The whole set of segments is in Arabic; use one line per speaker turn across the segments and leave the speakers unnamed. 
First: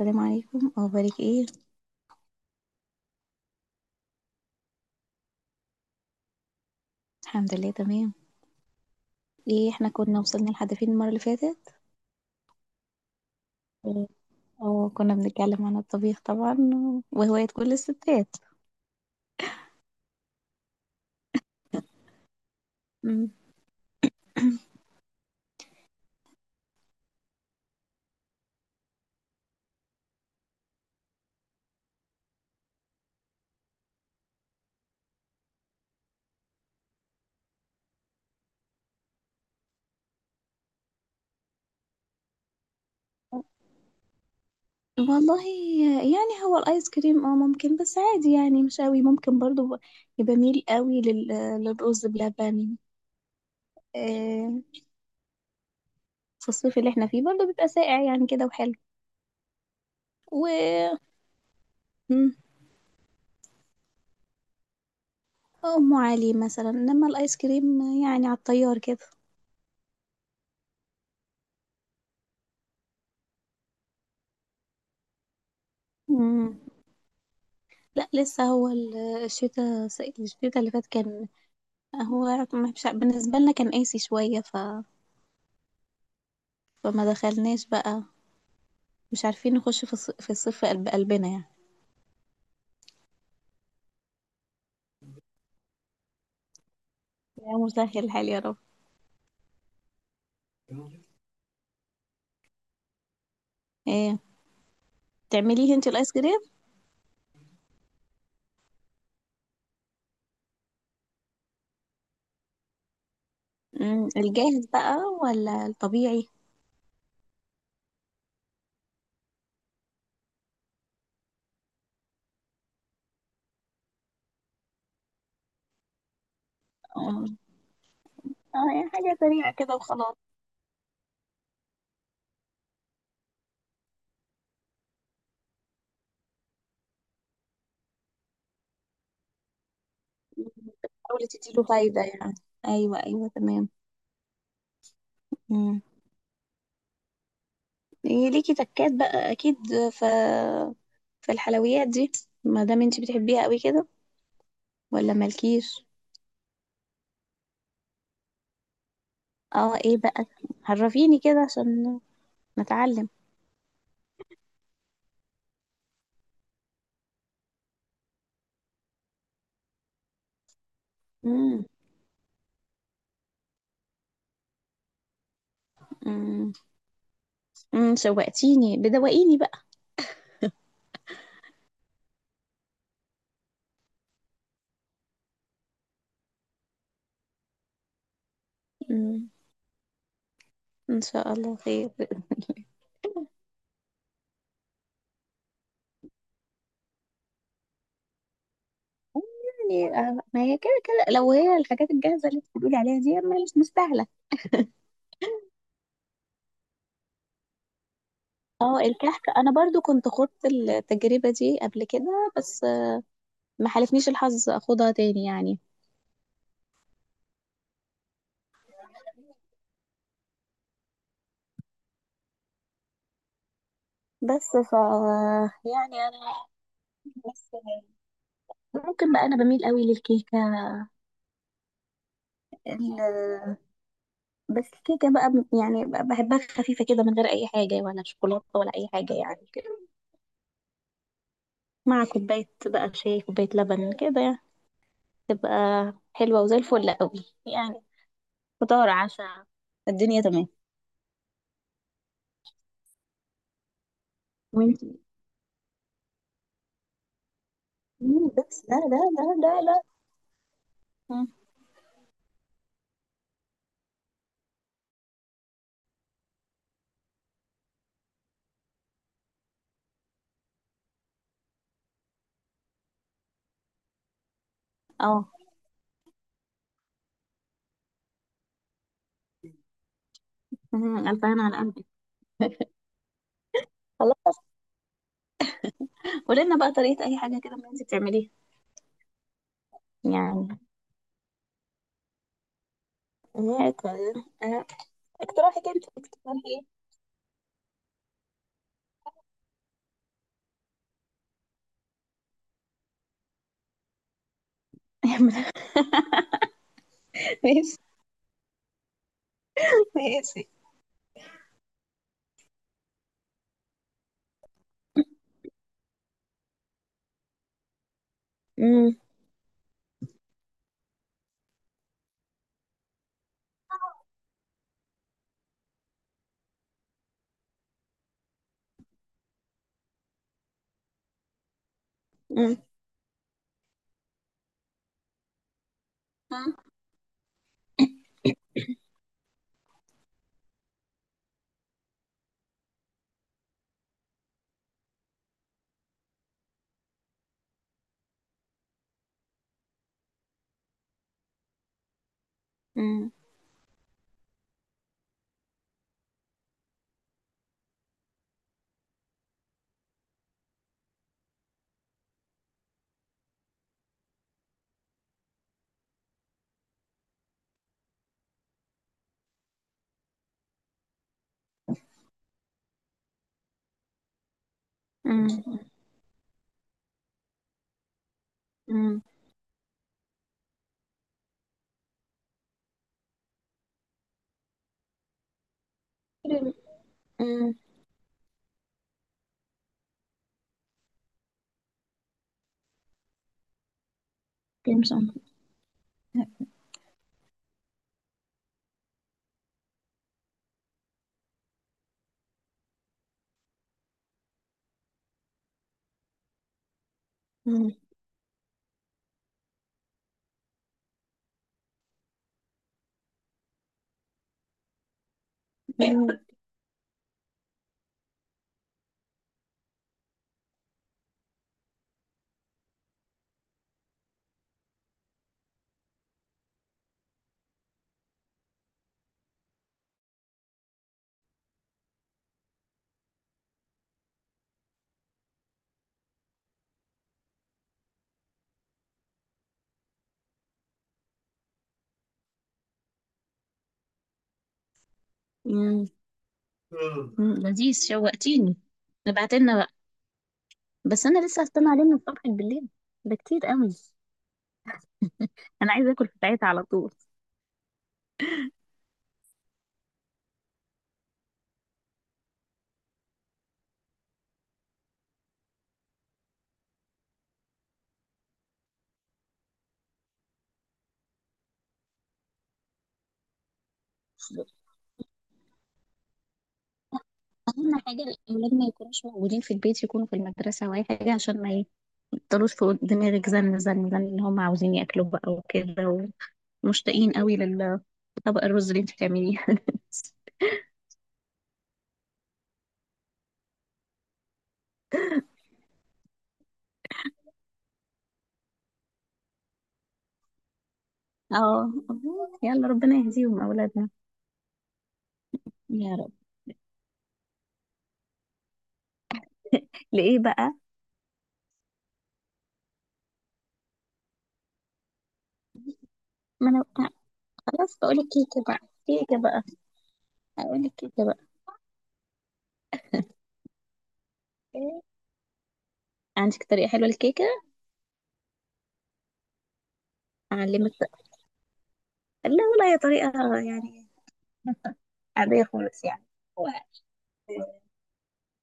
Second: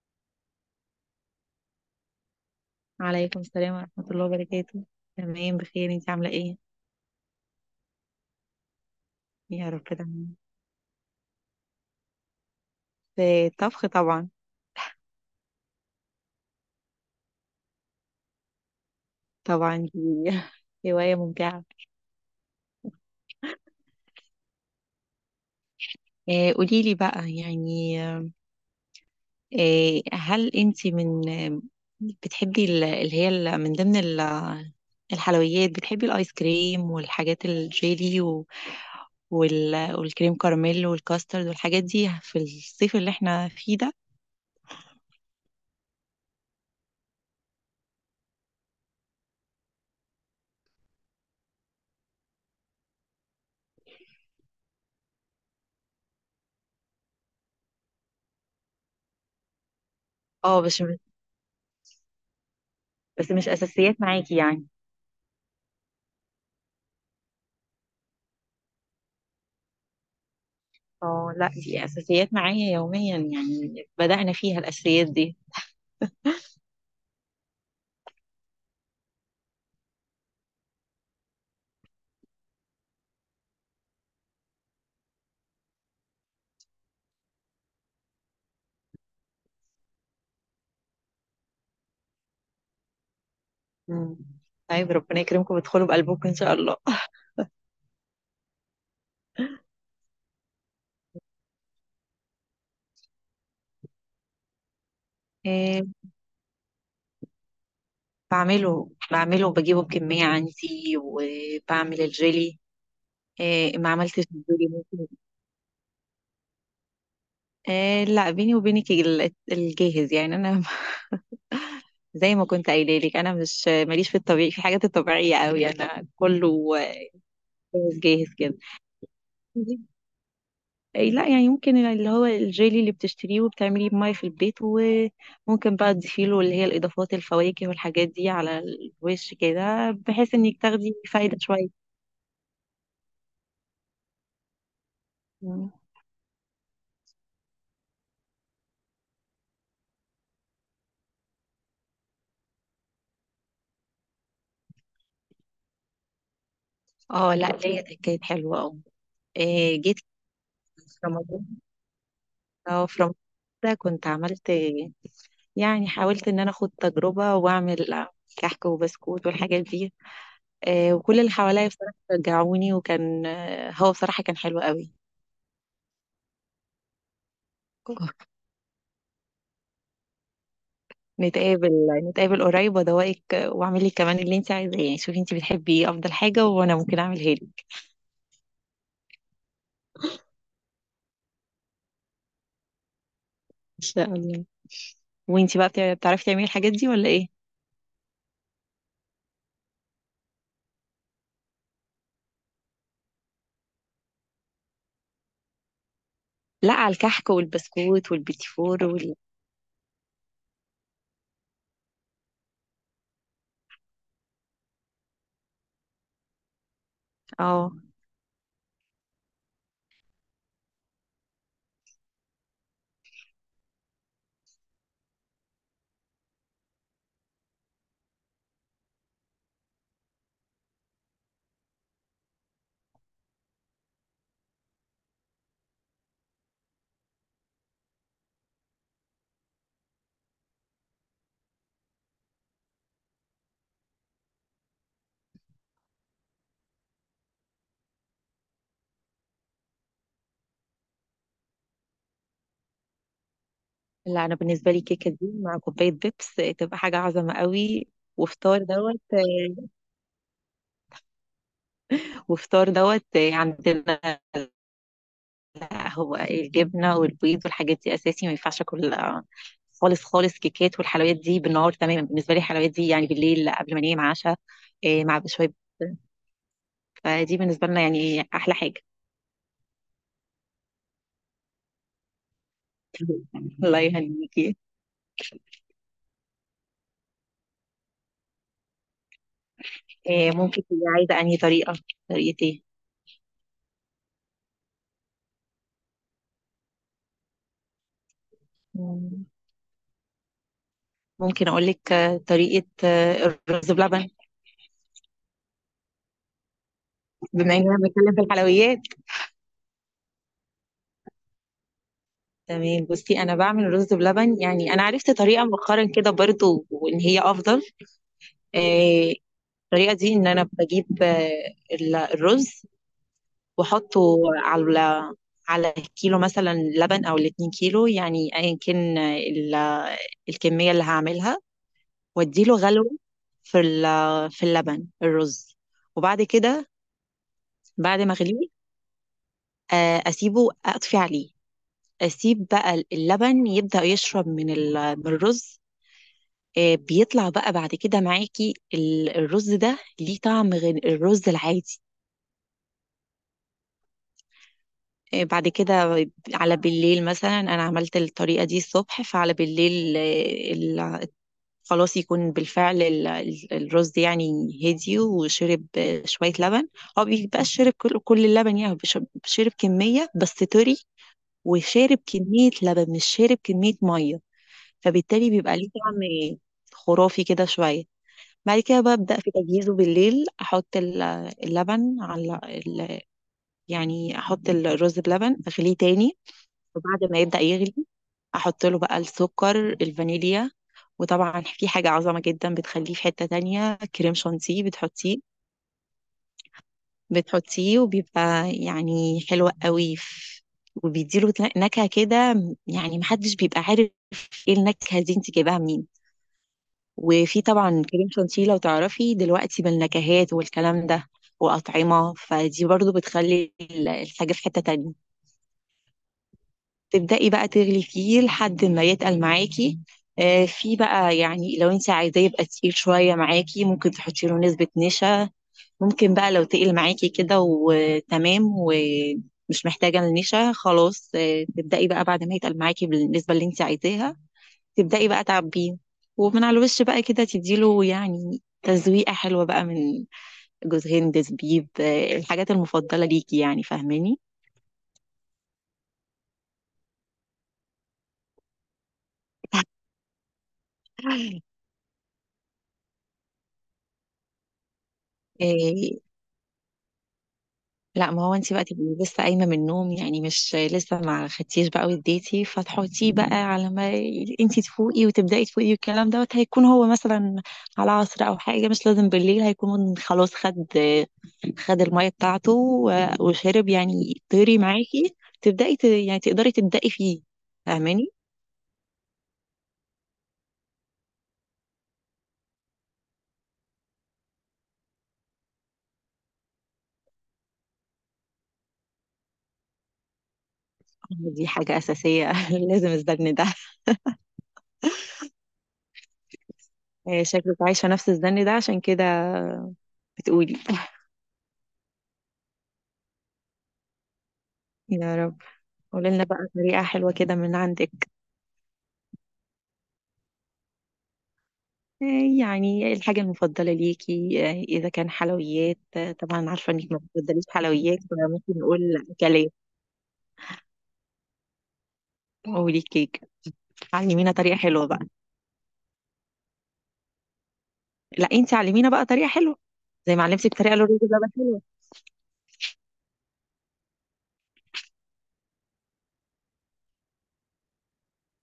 السلام عليكم، أخبارِك إيه؟
وعليكم السلام ورحمة الله وبركاته. تمام، بخير. انتي عاملة ايه؟
الحمد لله تمام.
يا
إيه
رب
إحنا كنا
دايما.
وصلنا لحد فين المرّة اللي فاتت؟
في الطبخ
آآ
طبعا.
كنا بنتكلّم عن الطبيخ طبعًا وهواية كل الستّات.
طبعا دي هواية ممتعة.
إمم.
آه قولي لي بقى يعني. آه هل انتي من آه، بتحبي ال- اللي هي ال- من ضمن ال- الحلويات بتحبي الايس كريم والحاجات الجيلي والكريم كراميل والكاسترد والحاجات دي في الصيف اللي احنا فيه ده.
والله، يعني هو الآيس كريم ممكن، بس عادي يعني مش أوي، ممكن برضه باميل أوي للرُز بلبن. آآ في الصيف اللي إحنا فيه برضه بيبقى ساقع يعني كده وحلو و،
اه، بس
إمم،
بس مش اساسيات معاكي يعني.
أم علي مثلًا، إنّما الآيس كريم يعني على الطيّار كده.
اه لا، دي اساسيات معايا يوميا، يعني بدأنا فيها الاساسيات دي.
إمم. لا، لسه هو الشتاء الشتاء اللي فات كان هو مش ع- بالنسبة لنا كان قاسي شوية، فما دخلناش بقى. مش عارفين نخش في الصيف، في قلب قلبنا يعني.
مم. طيب ربنا يكرمكم وتدخلوا بقلبكم ان شاء الله.
يا مسهل الحال يا رب. ايه، تعمليه
إيه،
انت الايس كريم؟
بعمله وبجيبه بكمية عندي، وبعمل الجيلي. إيه، ما
مم،
عملتش
الجاهز
الجيلي
بقى
ممكن.
ولا الطبيعي؟
إيه، لا، بيني وبينك الجاهز يعني انا زي ما كنت قايله لك، انا مش ماليش في الطبيعي، في حاجات الطبيعيه قوي، انا كله
اه.
جاهز جاهز كده.
يعني حاجة سريعة كده وخلاص.
إيه، لا يعني ممكن اللي هو الجيلي اللي بتشتريه وبتعمليه بمية في البيت، وممكن بقى تضيفيله اللي هي الإضافات، الفواكه والحاجات دي على الوش كده، بحيث إنك تاخدي
بتحاولي
فايدة
تديله
شوية.
فايدة يعني. ايوه، ايوه، تمام.
مم.
مم. إيه ليكي تكات بقى اكيد في في الحلويات دي، ما دام انت بتحبيها قوي كده ولا مالكيش؟
اه لا، ليا، ده كانت حلوة اه.
اه،
إيه،
ايه
جيت
بقى،
في
عرفيني كده
رمضان.
عشان
اه، في
نتعلم.
رمضان ده كنت عملت، يعني حاولت إن أنا أخد تجربة وأعمل كحك وبسكوت والحاجات دي. إيه، وكل اللي
امم
حواليا بصراحة شجعوني، وكان هو بصراحة كان حلو قوي.
امم أمم، شوقتيني بدوقيني بقى.
نتقابل نتقابل قريب وادوقك، واعمل لك كمان اللي انت عايزاه، يعني شوفي انت بتحبي ايه افضل حاجه وانا ممكن اعملها لك ان
امم ان شاء الله خير.
شاء الله. وانت بقى بتعرفي تعملي الحاجات دي ولا ايه؟
يعني ما هي كده كده، لو هي الحاجات الجاهزه اللي بتقولي عليها دي ما مش مستاهله.
لا، على الكحك والبسكوت والبيتي
اه،
فور وال...
الكحك انا برضو كنت خدت التجربه دي قبل كده، بس ما حالفنيش الحظ اخدها تاني يعني.
اه
بس ف، يعني انا بس، ممكن بقى انا بميل قوي للكيكه. بس الكيكة بقى يعني بحبها خفيفة كده من غير أي حاجة، ولا شوكولاتة ولا أي حاجة يعني كده، مع كوباية بقى شاي، كوباية لبن كده يعني، تبقى حلوة وزي الفل قوي يعني. فطار، عشاء، الدنيا تمام.
لا، انا بالنسبه لي
وانتي.
كيكه دي مع كوبايه بيبس تبقى حاجه عظمه قوي.
مم،
وفطار
بس لا،
دوت
لا، لا، لا، لا. مم.
وفطار دوت عندنا. لا هو إيه، الجبنة والبيض والحاجات دي أساسي، ما ينفعش أكل خالص خالص كيكات والحلويات دي بالنهار. تماما بالنسبة لي الحلويات دي يعني بالليل قبل ما أنام عشاء، مع
اه.
بشوية. فدي بالنسبة لنا يعني أحلى حاجة.
مم، ألف هنا على قلبك.
الله
خلاص،
يهنيكي.
قولي بقى طريقة أي حاجة كده من اللي انتي بتعمليه يعني.
ممكن تبقي عايزة أنهي طريقة. طريقة إيه؟
كويس. آه، اقتراحك انت، اقتراحي ايه؟
مم، ممكن أقول لك طريقة الرز بلبن، بما إننا
ماشي،
بنتكلم في الحلويات.
ماشي.
تمام بصي، أنا بعمل رز بلبن، يعني أنا عرفت طريقة مؤخرا كده برضو وإن هي أفضل.
مم،
آه، الطريقه دي ان انا بجيب الرز، واحطه على كيلو مثلا لبن او الاتنين كيلو، يعني ايا كان الكميه اللي هعملها، واديله
مم،
غلو في اللبن الرز. وبعد
مم،
كده، بعد ما اغليه اسيبه، اطفي عليه، اسيب بقى اللبن يبدأ يشرب من الرز. بيطلع بقى بعد كده معاكي الرز ده ليه طعم غير الرز العادي.
مم.
إيه، بعد كده على بالليل مثلا انا عملت الطريقه دي الصبح، فعلى بالليل إيه، خلاص يكون بالفعل الرز يعني هدي وشرب شويه لبن. هو بيبقاش شرب كل اللبن، يعني هو شرب كميه بس طري، وشارب كميه لبن مش شارب كميه ميه. فبالتالي بيبقى
مم.
ليه طعم خرافي كده شويه. بعد كده
مم.
ببدأ في تجهيزه بالليل، أحط اللبن يعني أحط الرز بلبن، أغليه تاني، وبعد ما يبدأ
مم.
يغلي احط له بقى السكر، الفانيليا. وطبعا في حاجة عظمة جدا بتخليه في حتة تانية، كريم شانتيه،
كريم سمر.
بتحطيه
مم.
بتحطيه وبيبقى يعني حلو قوي. وبيديله نكهة كده، يعني محدش بيبقى عارف ايه النكهة دي انت جايباها منين. وفي طبعا كريم شانتيه لو تعرفي دلوقتي بالنكهات والكلام ده، وأطعمة، فدي برضو بتخلي الحاجة في حتة تانية.
مم.
تبدأي بقى تغلي فيه لحد ما يتقل معاكي. في بقى يعني لو انت عايزاه يبقى تقيل شوية معاكي، ممكن تحطي له نسبة نشا. ممكن بقى لو تقل معاكي كده وتمام، ومش محتاجة النشا خلاص، تبدأي بقى بعد ما يتقل معاكي بالنسبة اللي انت عايزاها، تبدأي بقى تعبيه، ومن على الوش بقى كده تديله يعني تزويقة حلوة بقى من جوز هند، زبيب، الحاجات المفضلة ليكي، يعني فاهماني.
مم. مم. لذيذ، شوقتيني، ابعت لنا بقى. بس انا لسه هستنى عليه من الصبح بالليل؟ ده كتير قوي. انا عايزه
آه،
اكل في ساعتها على طول.
لا ما هو انت بقى تبقي لسه قايمه من النوم، يعني مش لسه ما خدتيش بقى وديتي، فتحطيه بقى على ما انت تفوقي وتبداي تفوقي، والكلام دوت هيكون هو مثلا على عصر او حاجه، مش لازم بالليل، هيكون خلاص، خد الميه بتاعته و- وشرب، يعني طيري معاكي يعني تقدري تبداي فيه.
اهم حاجه
فاهماني.
الاولاد ما يكونوش موجودين في البيت، يكونوا في المدرسه او اي حاجه، عشان ما يفضلوش فوق دماغك زن زن زن، ان هم عاوزين ياكلوا بقى وكده، ومشتاقين قوي للطبق الرز اللي انت بتعمليه.
دي حاجه اساسيه. لازم الزن ده. شكلك عايشه نفس الزن ده عشان كده بتقولي.
اه، يلا ربنا يهديهم اولادنا.
يا رب.
يا
قولي
رب.
لنا بقى طريقه حلوه كده من عندك.
لايه بقى؟
آه، يعني الحاجة المفضلة ليكي، إذا كان حلويات، طبعا
ما
عارفة
انا
إنك ما بتفضليش
خلاص
حلويات،
بقولك كيكة بقى،
فممكن نقول
كيكة بقى،
أكلات.
هقولك كيكة بقى.
قولي كيك، علمينا طريقة
إيه؟
حلوة بقى.
عندك طريقة حلوة للكيكة؟
لا أنت علمينا بقى طريقة حلوة، زي ما علمتك
أعلمك
طريقة للرز
بقى.
بلبن حلوة.
لا والله، هي طريقة يعني عادية خالص يعني. هو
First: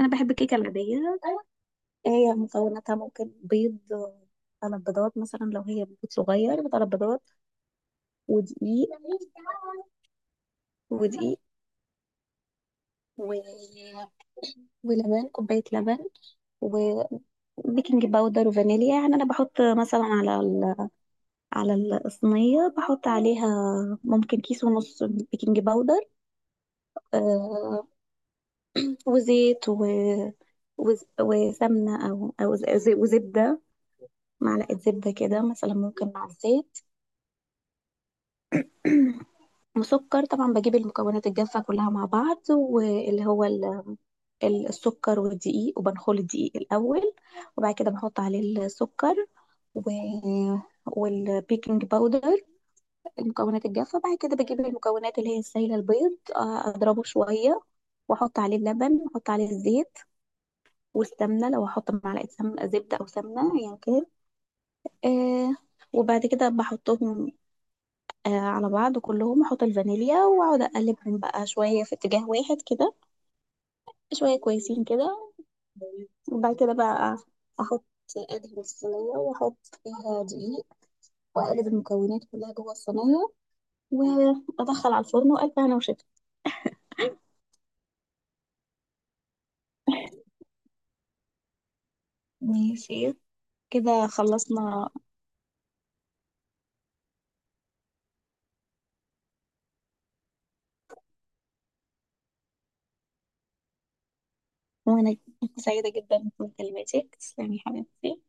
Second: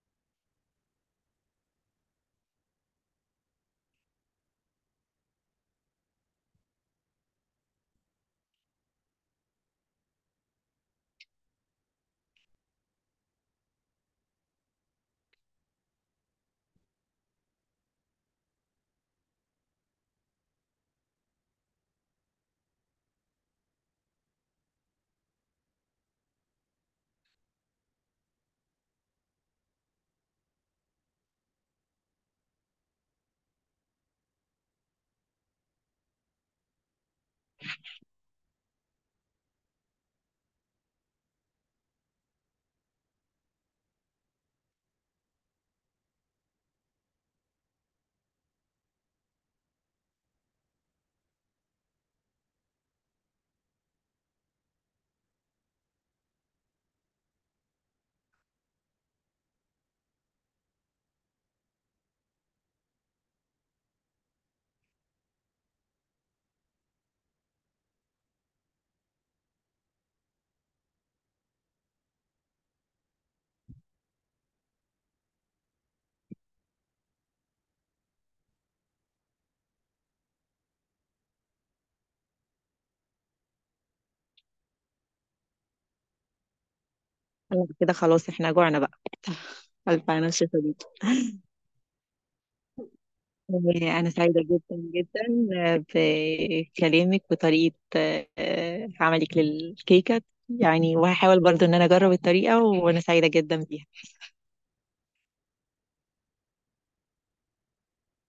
أنا بحب الكيكة العادية. هي مكوناتها ممكن بيض، 3 بيضات مثلا، لو هي بيض صغير 3 بيضات، ودقيق ودقيق و... ولبن، كوباية لبن، وبيكنج باودر وفانيليا. يعني أنا بحط مثلا على ال على الصينية، بحط عليها ممكن كيس ونص بيكنج باودر، آه وزيت وسمنة، أو وزبدة، معلقة زبدة كده مثلا ممكن مع الزيت. وسكر طبعا. بجيب المكونات الجافة كلها مع بعض، واللي هو السكر والدقيق، وبنخل الدقيق الأول، وبعد كده بحط عليه السكر و... والبيكنج باودر، المكونات الجافة. بعد كده بجيب المكونات اللي هي السائلة، البيض، أضربه شوية، وأحط عليه اللبن وأحط عليه الزيت والسمنة، لو هحط معلقة سمنة زبدة أو سمنة أيا كان. آه وبعد كده بحطهم على بعض كلهم، أحط الفانيليا، وأقعد أقلبهم بقى شوية في اتجاه واحد كده، شوية كويسين كده. وبعد كده بقى أحط، أدهن الصينية وأحط فيها دقيق، وأقلب المكونات كلها جوه الصينية، وأدخل على الفرن، وألف هنا وشفا.
أنا كده خلاص، إحنا جوعنا بقى. ألف، أنا شايفة بيك.
ماشي، كده
أنا سعيدة جدا
خلصنا.
جدا بكلامك وطريقة عملك للكيكة، يعني وهحاول برضو إن أنا أجرب الطريقة، وأنا سعيدة جدا بيها.
وأنا سعيدة جدا بمكالمتك، تسلمي حبيبتي.